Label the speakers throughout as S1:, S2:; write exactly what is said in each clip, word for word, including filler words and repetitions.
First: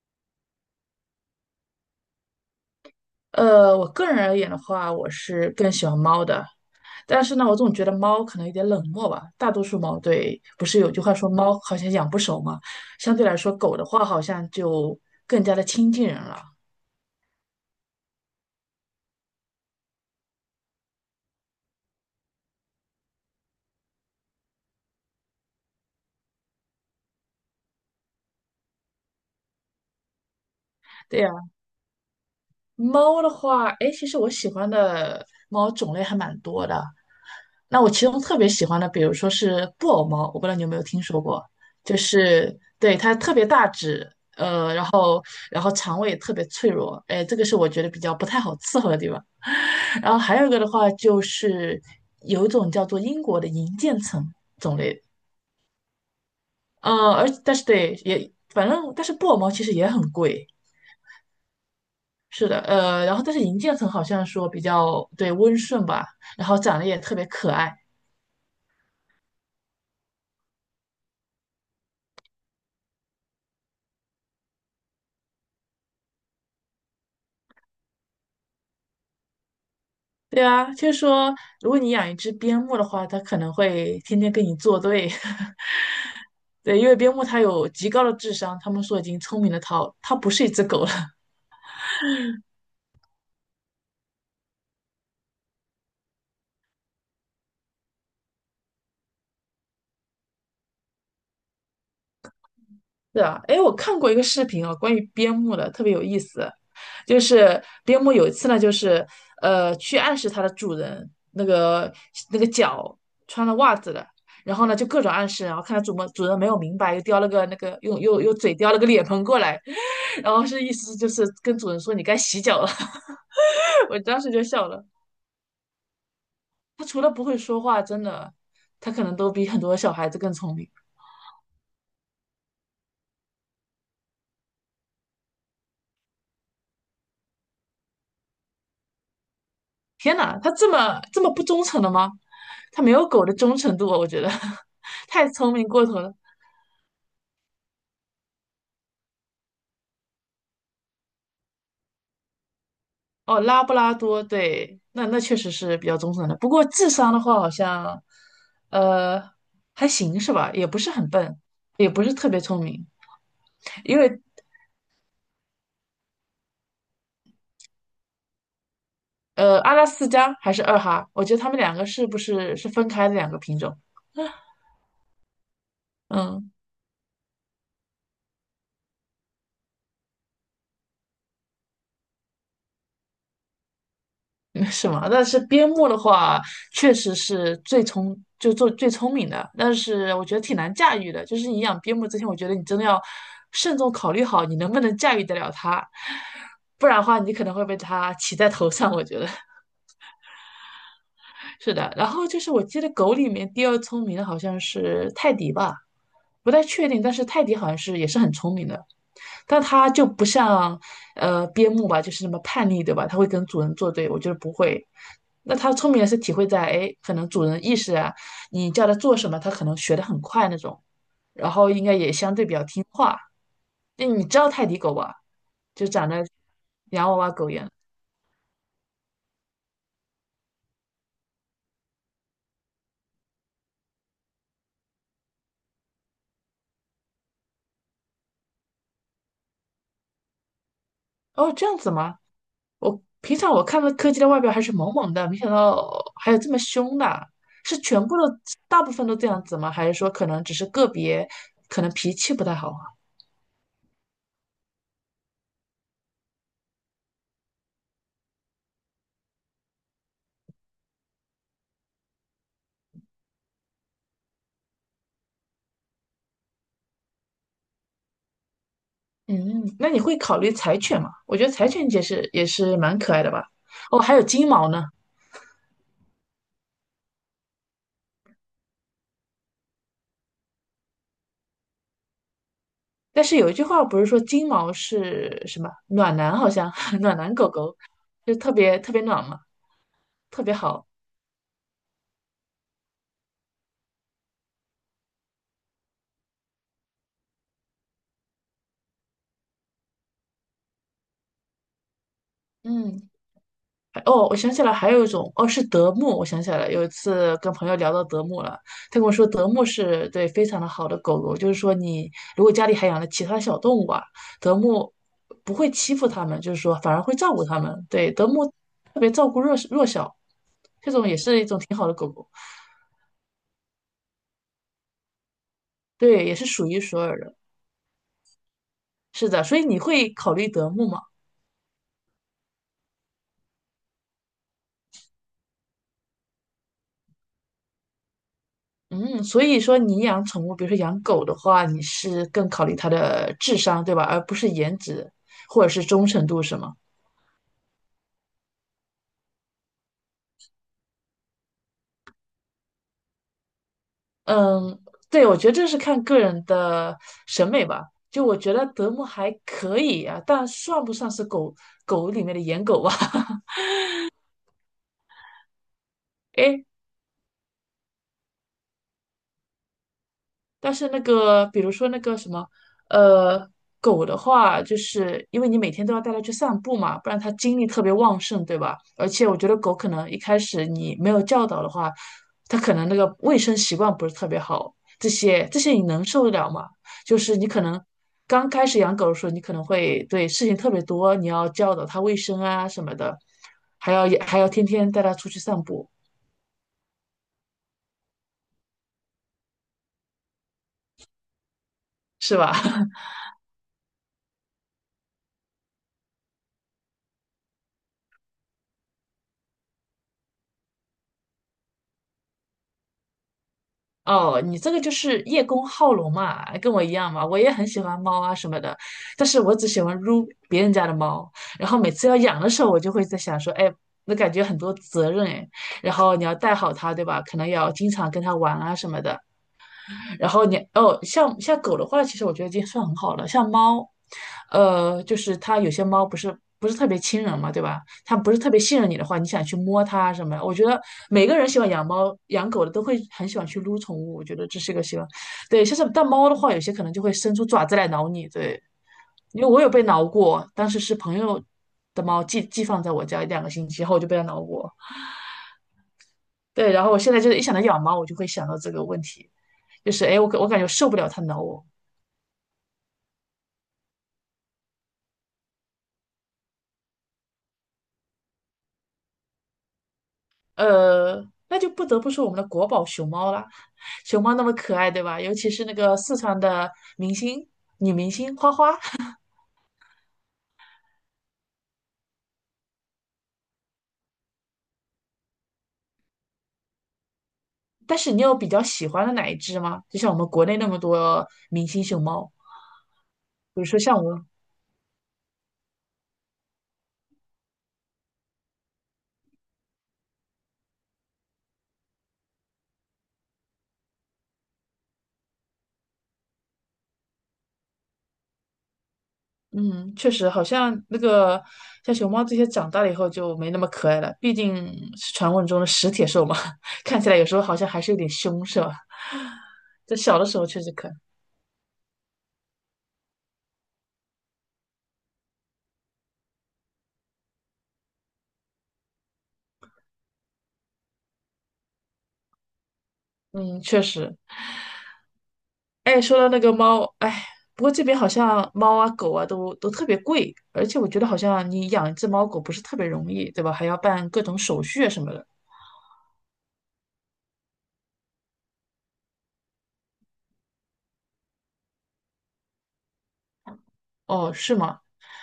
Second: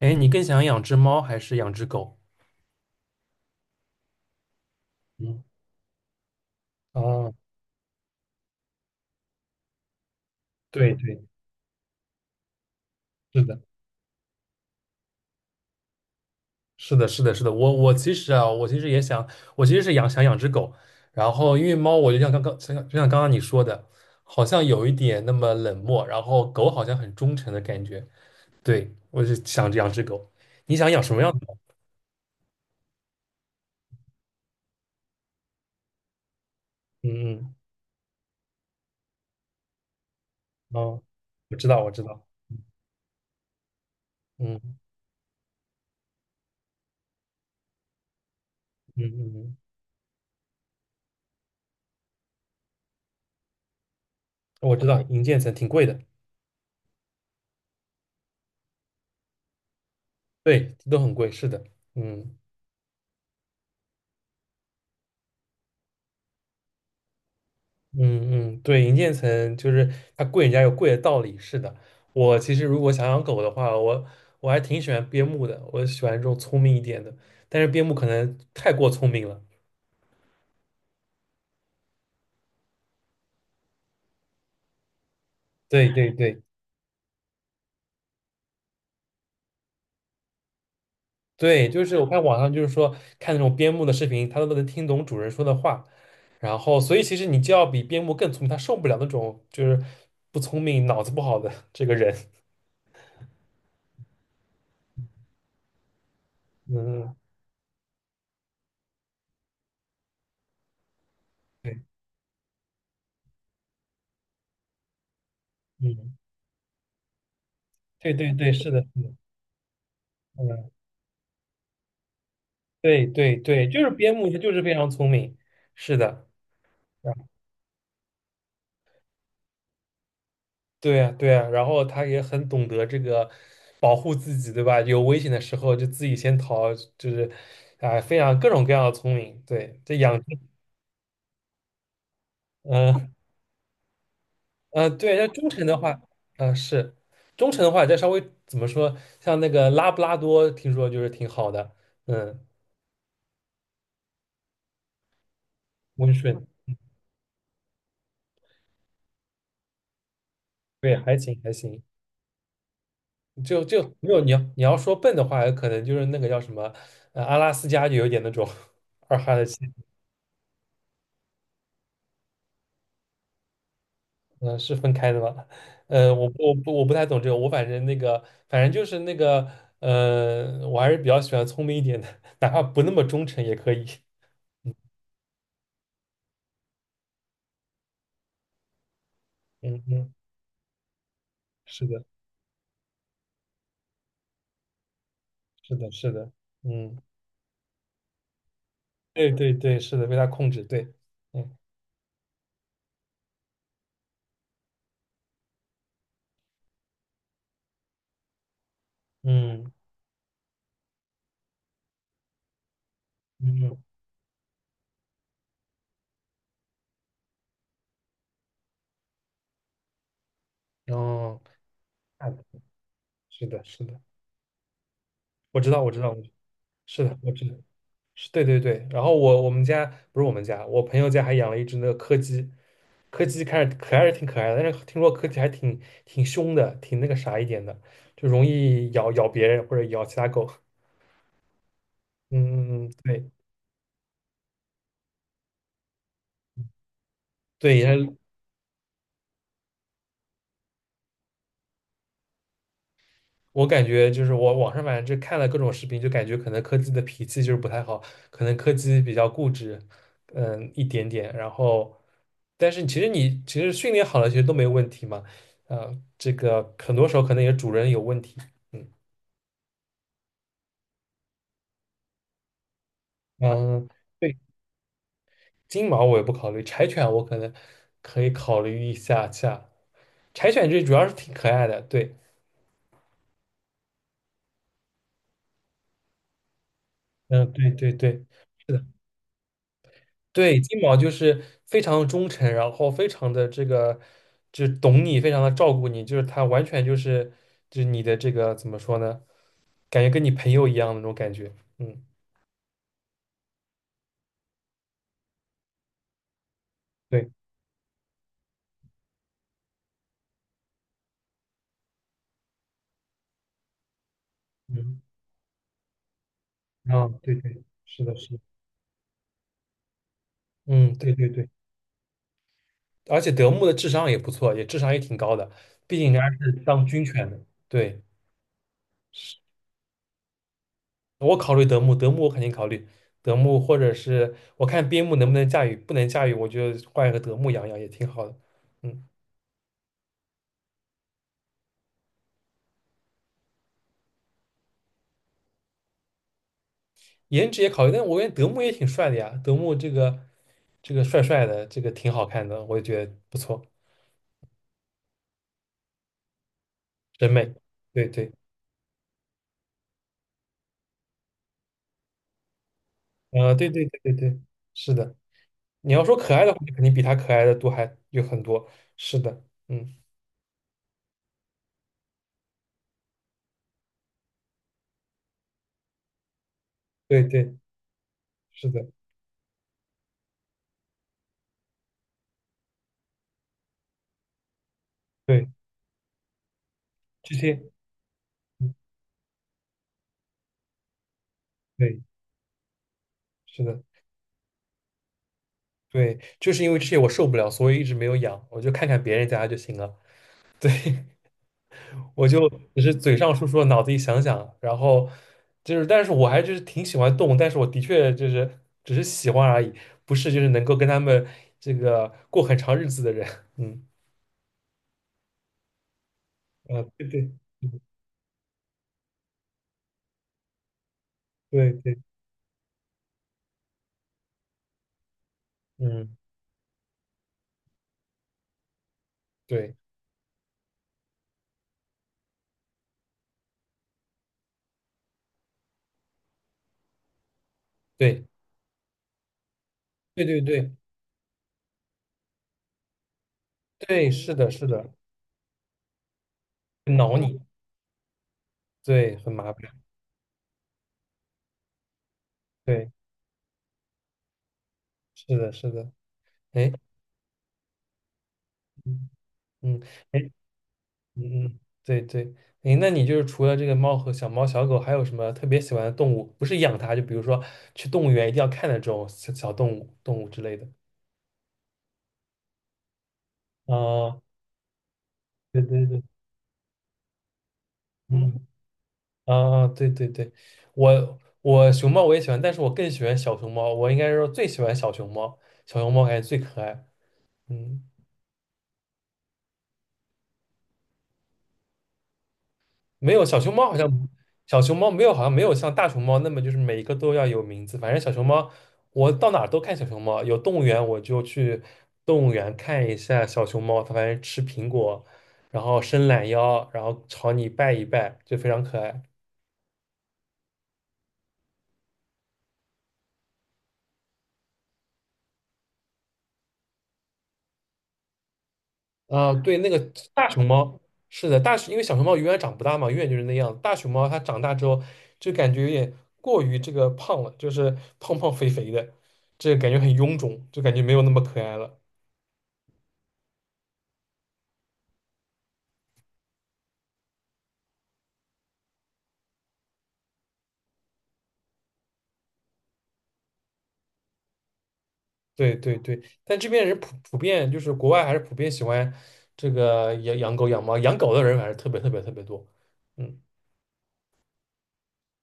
S1: 哎，你更想养只猫还是养只狗？
S2: 呃，我个人而言的话，我
S1: 嗯，
S2: 是更喜欢猫的，但
S1: 哦，
S2: 是呢，我总觉得猫可能有点冷漠吧。大多数猫对，不是有
S1: 对
S2: 句话
S1: 对，
S2: 说猫好像养不熟嘛，相对来
S1: 是
S2: 说，
S1: 的，
S2: 狗的话好像就更加的亲近人了。
S1: 是的，是的，是的。我我其实啊，我其实也想，我其实是养想养只狗，然后因为猫，我就像刚刚，像就像刚刚你说的，好像有一点那么冷漠，然后狗好像很忠诚的感觉。对，我就想着养只狗。你想养什
S2: 对
S1: 么样
S2: 呀，
S1: 的猫？
S2: 猫的话，哎，其实我喜欢的猫种类还蛮多的，
S1: 嗯嗯，
S2: 那我其中特别喜欢的，比如说是布偶猫，我不知道你有没有
S1: 哦，
S2: 听说过，
S1: 我知道，我
S2: 就
S1: 知道，
S2: 是对它特别大只，
S1: 嗯
S2: 呃，然后然后肠胃也特别脆弱，哎，这个是我觉得比较不太好伺候的
S1: 嗯
S2: 地方。
S1: 嗯，嗯
S2: 然后还有一个的话，就是有一种叫做英国的银渐层
S1: 我
S2: 种
S1: 知道，
S2: 类，
S1: 银渐层挺贵的，
S2: 呃，而但是对也反正但是布偶猫其实也很贵，
S1: 对，都很贵，是的，嗯。
S2: 是的，呃，然后但是银渐层好像说比较对温顺吧，然后长得也特别可爱。
S1: 嗯嗯，对，银渐层就是它贵，人家有贵的道理。是的，我其实如果想养狗的话，我我还挺喜欢边牧的，我喜欢这种聪明一点的，但是边牧可能太过聪明了。
S2: 对啊，就是说，如果你养一只边牧的话，它可能会天天跟你作对。
S1: 对对对
S2: 对，因为边牧它有极高的智商，他们说已经聪明的它，它不是一只狗了。
S1: 对，就是我看网上就是说看那种边牧的视频，它都能听懂主人说的话，然后所以其实你就要比边牧更聪明，它受不了那种就是不聪明、脑子不好的这个人。
S2: 是啊，哎，我看过一个视频哦，关于边牧的，特别有意思。
S1: 嗯，嗯
S2: 就是边牧有一次呢，就是呃，去暗示它的主人那
S1: 对，
S2: 个那个脚穿了袜子了，然后呢就各种暗示，然后看它主们
S1: 嗯，
S2: 主人没有明白，又叼了个那个用
S1: 对
S2: 又
S1: 对
S2: 又
S1: 对，
S2: 嘴
S1: 是
S2: 叼了
S1: 的，
S2: 个
S1: 是
S2: 脸
S1: 的，
S2: 盆过来，然后是意
S1: 嗯
S2: 思就是跟主人说你该洗脚了。
S1: 对对对，就 是
S2: 我
S1: 边
S2: 当
S1: 牧，
S2: 时
S1: 它
S2: 就
S1: 就是
S2: 笑
S1: 非
S2: 了，
S1: 常聪明，是的，
S2: 它除了
S1: 啊
S2: 不会说话，真的，它可能都比很多小孩子更聪明。
S1: 对啊对啊，然后它也很懂得这个保护自己，对吧？有危险的时候就自己先逃，就是啊、非常各种各样的聪明。对，这
S2: 天
S1: 养，
S2: 哪，它这么这么不忠诚的吗？它没有
S1: 嗯、
S2: 狗的忠诚度啊我觉得
S1: 呃、对，那
S2: 太
S1: 忠
S2: 聪
S1: 诚
S2: 明
S1: 的
S2: 过头
S1: 话，
S2: 了。
S1: 嗯、是忠诚的话，再稍微怎么说，像那个拉布拉多，听说就是挺好的，嗯，
S2: 哦，拉布拉多，对，那那确实是比较忠
S1: 温
S2: 诚的。
S1: 顺，
S2: 不过智商的话，好像呃还行是吧？也不是
S1: 对，
S2: 很
S1: 还
S2: 笨，
S1: 行还行，
S2: 也不是特别聪明。
S1: 就就
S2: 因
S1: 没有
S2: 为
S1: 你要你要说笨的话，可能就是那个叫什么，呃，阿拉斯加就有点那种 二哈的气，
S2: 呃，阿拉斯加还是二哈，我觉得它们两个是不是是分开的两个品种？
S1: 嗯、是分开的吧？呃，我不
S2: 嗯。
S1: 我不我不太懂这个，我反正那个反正就是那个，呃，我还是比较喜欢聪明一点的，哪怕不那么忠诚也可以。
S2: 没什么，但是边牧的话，确实是最聪，就做最聪明的，但
S1: 嗯嗯，
S2: 是我觉得挺难驾驭的。就是你养
S1: 是
S2: 边
S1: 的，
S2: 牧之前，我觉得你真的要慎重考虑好你能不能驾驭得了
S1: 是
S2: 它，
S1: 的，是的，
S2: 不
S1: 嗯，
S2: 然的话，你可能会被它骑在头上。我觉得
S1: 对对对，是的，被他控制，对，嗯
S2: 是的。然后就是我记得狗里面第二聪明的好像是泰迪吧，不太确定，但是泰迪好像是也是很聪明的。但
S1: 嗯
S2: 它就不像呃边牧吧，就是那么叛逆，对吧？它会跟主人
S1: 嗯，
S2: 作对，我觉得不会。那它聪明是体会在，哎，可能主人意识啊，你叫它做什么，它可能学得很快那种，
S1: 哦，
S2: 然后应该也相对比较听话。
S1: 是的，是的，
S2: 那你知道泰迪狗吧？
S1: 我知道，
S2: 就
S1: 我知
S2: 长
S1: 道，我
S2: 得
S1: 是
S2: 洋娃
S1: 的，
S2: 娃
S1: 我知
S2: 狗
S1: 道。
S2: 一样。
S1: 是对对对，然后我我们家不是我们家，我朋友家还养了一只那个柯基，柯基看着可爱是挺可爱的，但是听说柯基还挺挺凶的，挺那个啥一点的，就容易咬咬别人或者咬其他狗。
S2: 哦，这样子吗？
S1: 嗯嗯嗯，
S2: 我
S1: 对
S2: 平常我看到柯基的外表还是萌萌的，没想到还有这么凶的。是
S1: 对，
S2: 全
S1: 然后
S2: 部的，大部分都这样子吗？还是说可能只是个别，可能脾气不太好？
S1: 我感觉就是我网上反正就看了各种视频，就感觉可能柯基的脾气就是不太好，可能柯基比较固执，嗯一点点，然后但是其实你其实训练好了，其实都没问题嘛，呃，这个很多时候可能也主人有问题。嗯。
S2: 嗯，那你会考虑柴犬吗？我觉得柴犬也是也是蛮可爱的吧。
S1: 嗯，
S2: 哦，还有
S1: 对，
S2: 金毛呢。
S1: 金毛我也不考虑，柴犬我可能可以考虑一下下。柴犬这主要是挺可爱的，对，
S2: 但是有一句话不是说金毛是什么暖男，好像 暖男狗
S1: 嗯，对
S2: 狗，
S1: 对对，
S2: 就特
S1: 是
S2: 别
S1: 的，
S2: 特别暖嘛，特别
S1: 对，金
S2: 好。
S1: 毛就是非常忠诚，然后非常的这个，就懂你，非常的照顾你，就是它完全就是就是你的这个怎么说呢？感觉跟你朋友一样的那种感觉，嗯，
S2: 嗯，还哦，我想起来还有一种，哦，是德牧。我想起来了，有一
S1: 对，
S2: 次跟朋友聊到德牧了，他跟我说德牧是对非常的好的狗狗，就是说你如果家里还养了其他小动物啊，德牧
S1: 嗯，
S2: 不会欺负它们，就是说反而
S1: 啊，
S2: 会照
S1: 对
S2: 顾它
S1: 对，
S2: 们。
S1: 是
S2: 对，
S1: 的，
S2: 德
S1: 是的，
S2: 牧特别照顾弱弱小，这
S1: 嗯，
S2: 种
S1: 对
S2: 也
S1: 对
S2: 是一
S1: 对，
S2: 种挺好的狗狗，
S1: 而且德牧的智商也不错，也智商也挺高的，毕竟人
S2: 对，也
S1: 家
S2: 是
S1: 是
S2: 数一
S1: 当
S2: 数
S1: 军
S2: 二
S1: 犬
S2: 的。
S1: 的，对。
S2: 是的，所以你会考虑德牧吗？
S1: 我考虑德牧，德牧我肯定考虑德牧，或者是我看边牧能不能驾驭，不能驾驭，我就换一个德牧养养也挺好的。嗯，
S2: 嗯，所以说你养宠物，比如说养狗的话，你是更考虑它的智商，对吧？而不是颜值或者是忠诚度，是吗？
S1: 颜值也考虑，但我感觉德牧也挺帅的呀，德牧这个这个帅帅的，这个挺好看的，我也觉得不错，
S2: 嗯，对，我觉得这是看个人的
S1: 审
S2: 审
S1: 美。
S2: 美吧。
S1: 对
S2: 就
S1: 对，
S2: 我觉得德牧还可以啊，但算不上是狗狗里面的颜狗吧？
S1: 啊，对对对对对，是的。你要说可爱的话，
S2: 哎
S1: 肯定比他可爱的多还有很多。是的，嗯，
S2: 但是那个，比如说那个什么，呃，狗的话，就是因为你每天都要带它去散步嘛，不然
S1: 对
S2: 它
S1: 对，
S2: 精力特别旺盛，对
S1: 是
S2: 吧？
S1: 的，
S2: 而且我觉得狗可能一开始你没有教导的话，它可能那个卫生习惯不是特别好，这
S1: 对，
S2: 些这些你能受得了吗？就
S1: 这
S2: 是你
S1: 些，
S2: 可能刚开
S1: 嗯，
S2: 始养狗的时候，你可能会对事情特别多，你要教导
S1: 对，
S2: 它卫生啊什么的，
S1: 是的。
S2: 还要还要天天带它出去散步，
S1: 对，就是因为这些我受不了，所以一直没有养，我就看看别人家就行了，我
S2: 是
S1: 就
S2: 吧？
S1: 只是 嘴上说说，脑子里想想，然后就是，但是我还就是挺喜欢动物，但是我的确就是只是喜欢而已，不是就是能够跟他们这个过很长日子的人，嗯，
S2: 哦，你这个就是叶公好龙嘛，跟
S1: 呃，
S2: 我一
S1: 对
S2: 样
S1: 对，
S2: 嘛，我也很喜
S1: 嗯
S2: 欢猫啊什么的，但是我只喜欢撸别人家的猫，然
S1: 对
S2: 后每
S1: 对，
S2: 次要养的时候，我就会在想说，哎，那感觉很多责任哎，然
S1: 嗯，
S2: 后你要带好它，对吧？可能要经常跟它玩啊什么的，
S1: 对
S2: 然后你哦，像像狗的话，其实我觉得已经算很好了。像猫，呃，就是它有些猫不是不是特别亲人嘛，对吧？它
S1: 对
S2: 不是特别信任你的话，你想去摸它
S1: 对
S2: 什么
S1: 对
S2: 的？我觉
S1: 对
S2: 得每个人喜欢养猫、养狗的都会很喜欢去撸宠
S1: 对，
S2: 物，我
S1: 是
S2: 觉得
S1: 的，
S2: 这
S1: 是
S2: 是一个
S1: 的，
S2: 喜欢。对，像是但猫的话，有些可能就会
S1: 挠
S2: 伸
S1: 你，
S2: 出爪子来挠你，对，
S1: 对，很
S2: 因为
S1: 麻
S2: 我有
S1: 烦，
S2: 被挠过，当时是朋友的猫寄寄放
S1: 对，
S2: 在我家两个星期后，我就被它挠过。
S1: 是的，是的，哎，
S2: 对，然后我现在就是一想到养猫，我就会想到这个问
S1: 嗯
S2: 题，
S1: 嗯。
S2: 就是哎，诶
S1: 哎。
S2: 我感我感觉受不了它挠
S1: 嗯嗯，
S2: 我，
S1: 对对，诶，那你就是除了这个猫和小猫、小狗，还有什么特别喜欢的动物？不是养它，就比如说去动物园一定要看的这种小小动物、动物之类的。
S2: 呃，那就不得不说我们的国宝熊猫啦，
S1: 啊，
S2: 熊猫那么可爱，对吧？尤其
S1: 对
S2: 是那
S1: 对
S2: 个
S1: 对，
S2: 四川的明星女明星
S1: 嗯，
S2: 花花，
S1: 啊，对对对，我我熊猫我也喜欢，但是我更喜欢小熊猫，我应该是说最喜欢小熊猫，小熊猫感觉最可爱。嗯。
S2: 但是你有比较喜欢的哪一只吗？就像我们国内那么多明星熊猫，
S1: 没有小熊
S2: 比如
S1: 猫好
S2: 说像
S1: 像
S2: 我，
S1: 小熊猫没有好像没有像大熊猫那么就是每一个都要有名字，反正小熊猫我到哪儿都看小熊猫，有动物园我就去动物园看一下小熊猫，它反正吃苹果，然后伸懒腰，然后朝你拜一拜，就非常可爱。
S2: 嗯，确实好像那个像熊猫这些长大了以后就没那么可爱了，毕竟是传闻中的食铁兽嘛，看起来有时候好像还是有点凶，是吧？
S1: 啊、对，那个
S2: 在小的
S1: 大
S2: 时
S1: 熊
S2: 候确实
S1: 猫
S2: 可爱。
S1: 是的，大熊因为小熊猫永远长不大嘛，永远就是那样。大熊猫它长大之后就感觉有点过于这个胖了，就是胖胖肥肥的，这个感觉很臃肿，就感觉没有那么可爱了。
S2: 嗯，确实。哎，说到那个猫，哎，不过这边好像猫啊、狗啊都都特别贵，而且我觉得好像你养一只猫狗不是特别容易，对吧？还要办各种手续啊什么的。
S1: 对对对，但这边人普普遍就是国外还是普遍喜欢这个养养狗养猫，养狗的人还是特别特别特别多。嗯，
S2: 哦，是吗？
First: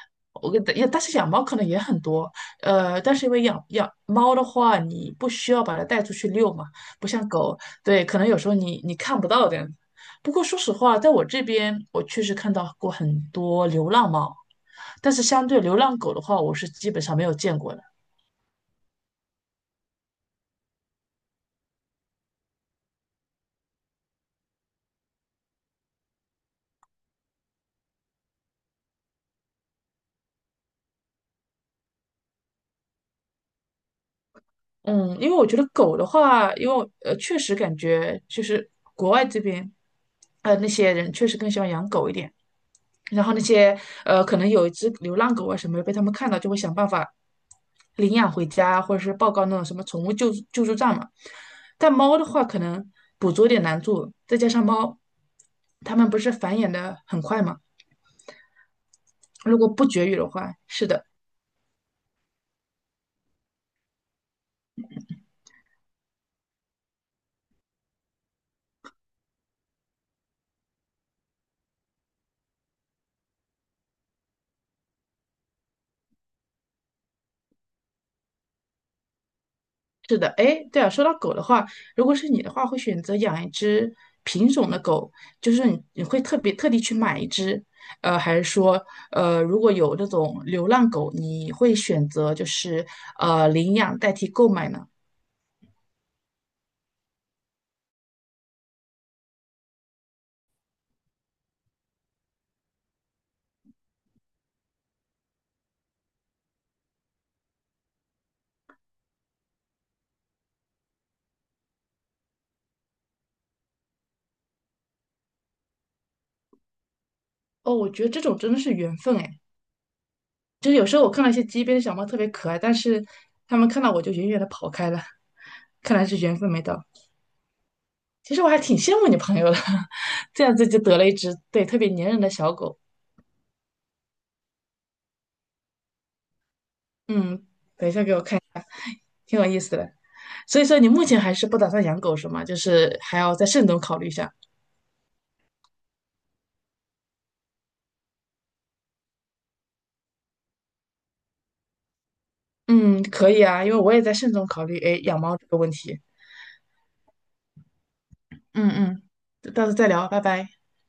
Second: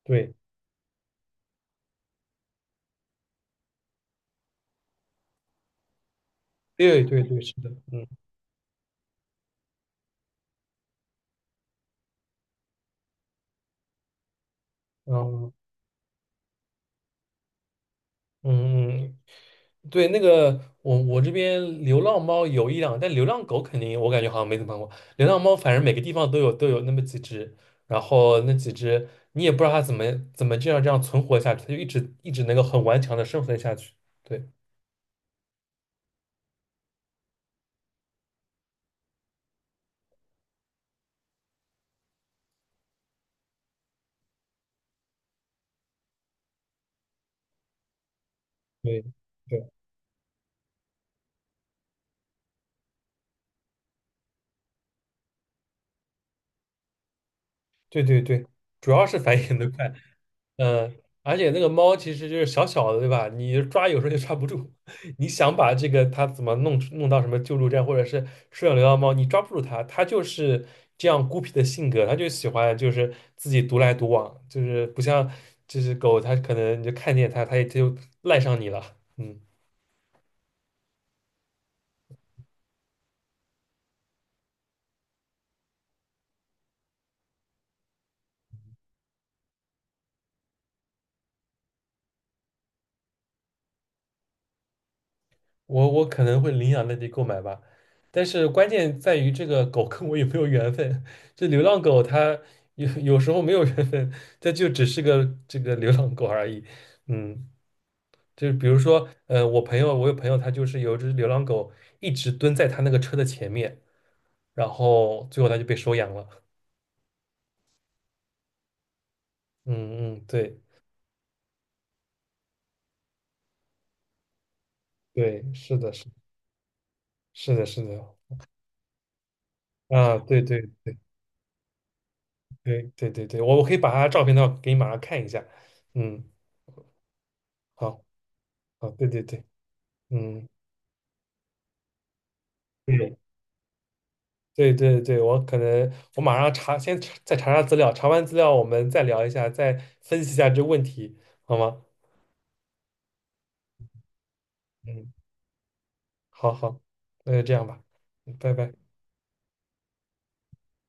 S1: 对
S2: 我跟也，但是养猫可能也很多，呃，但是因为养养猫的话，你不需要把它带出去遛嘛，
S1: 对
S2: 不
S1: 对
S2: 像
S1: 对，是
S2: 狗，
S1: 的，
S2: 对，
S1: 嗯
S2: 可能有时候你你看不到这样子。不过说实话，在我这边，我确实看到过很多流浪猫，但
S1: 嗯
S2: 是相
S1: 嗯
S2: 对流浪狗的话，我是基本上没有见过的。
S1: 嗯，对，那个我我这边流浪猫有一两，但流浪狗肯定我感觉好像没怎么看过。流浪猫反正每个地方都有都有那么几只，然后那几只你也不知道它怎么怎么这样这样存活下去，它就一直一直能够很顽强的生存下去。对
S2: 嗯，因为我觉得狗的话，因为我呃，确实感觉就是国外这边，呃，那些人确实更喜欢养狗一点。然后那些呃，可能有一只流浪狗啊什么的被他们看到就会想办法领养回家，或者
S1: 对
S2: 是报告那种
S1: 对
S2: 什么宠物救助救助站嘛。但猫的话，可能捕捉有点难度，再加上猫，它们不是繁衍的很快嘛，
S1: 对对对，主要是繁衍
S2: 如果
S1: 的
S2: 不
S1: 快。
S2: 绝育的话，是
S1: 嗯，
S2: 的。
S1: 而且那个猫其实就是小小的，对吧？你抓有时候就抓不住，你想把这个它怎么弄出弄到什么救助站或者是收养流浪猫，你抓不住它，它就是这样孤僻的性格，它就喜欢就是自己独来独往，就是不像就是狗，它可能你就看见它，它也它就赖上你了。嗯。
S2: 是的，哎，对啊，说到狗的话，如果是你的话，会选择养一只品种的狗，就是你你会特别特地去买一只，呃，还是说，呃，如果有那种流浪狗，你会选择就是呃领养代替购买呢？
S1: 我我可能会领养那地购买吧，但是关键在于这个狗跟我有没有缘分。这流浪狗它有有时候没有缘分，它就只是个这个流浪狗而已。嗯，就是比如说，呃，我朋友，我有朋友，他就是有一只流浪狗一直蹲在他那个车的前面，然后最后他就被收养了。
S2: 哦，我觉得这种真的是缘分哎，
S1: 嗯嗯，对
S2: 就是有时候我看到一些街边的小猫特别可爱，但是它们看到我就远远的跑开了，
S1: 对，是的，
S2: 看
S1: 是
S2: 来是缘分没到。
S1: 是的，是的，
S2: 其实我还挺羡慕你朋友的，
S1: 啊，对
S2: 这样子
S1: 对
S2: 就得了一只对特别粘人的小狗。
S1: 对对对对，我我可以把他照片的话给你马上看一下。嗯，
S2: 嗯，等一
S1: 好，
S2: 下给我看。
S1: 好，对对
S2: 挺
S1: 对，
S2: 有意思的。
S1: 嗯。
S2: 所以说你目前还是不打算养狗是吗？就是
S1: 嗯，
S2: 还要再慎重考虑一下。
S1: 对对对，我可能我马上查，先查再查查资料，查完资料我们再聊一下，再分析一下这问题，好吗？
S2: 嗯，可以啊，因为我也在慎重考虑，哎，
S1: 嗯，
S2: 养猫这个问题。
S1: 好好，那就这样吧，嗯拜
S2: 嗯
S1: 拜。
S2: 嗯，到时候再聊，拜拜。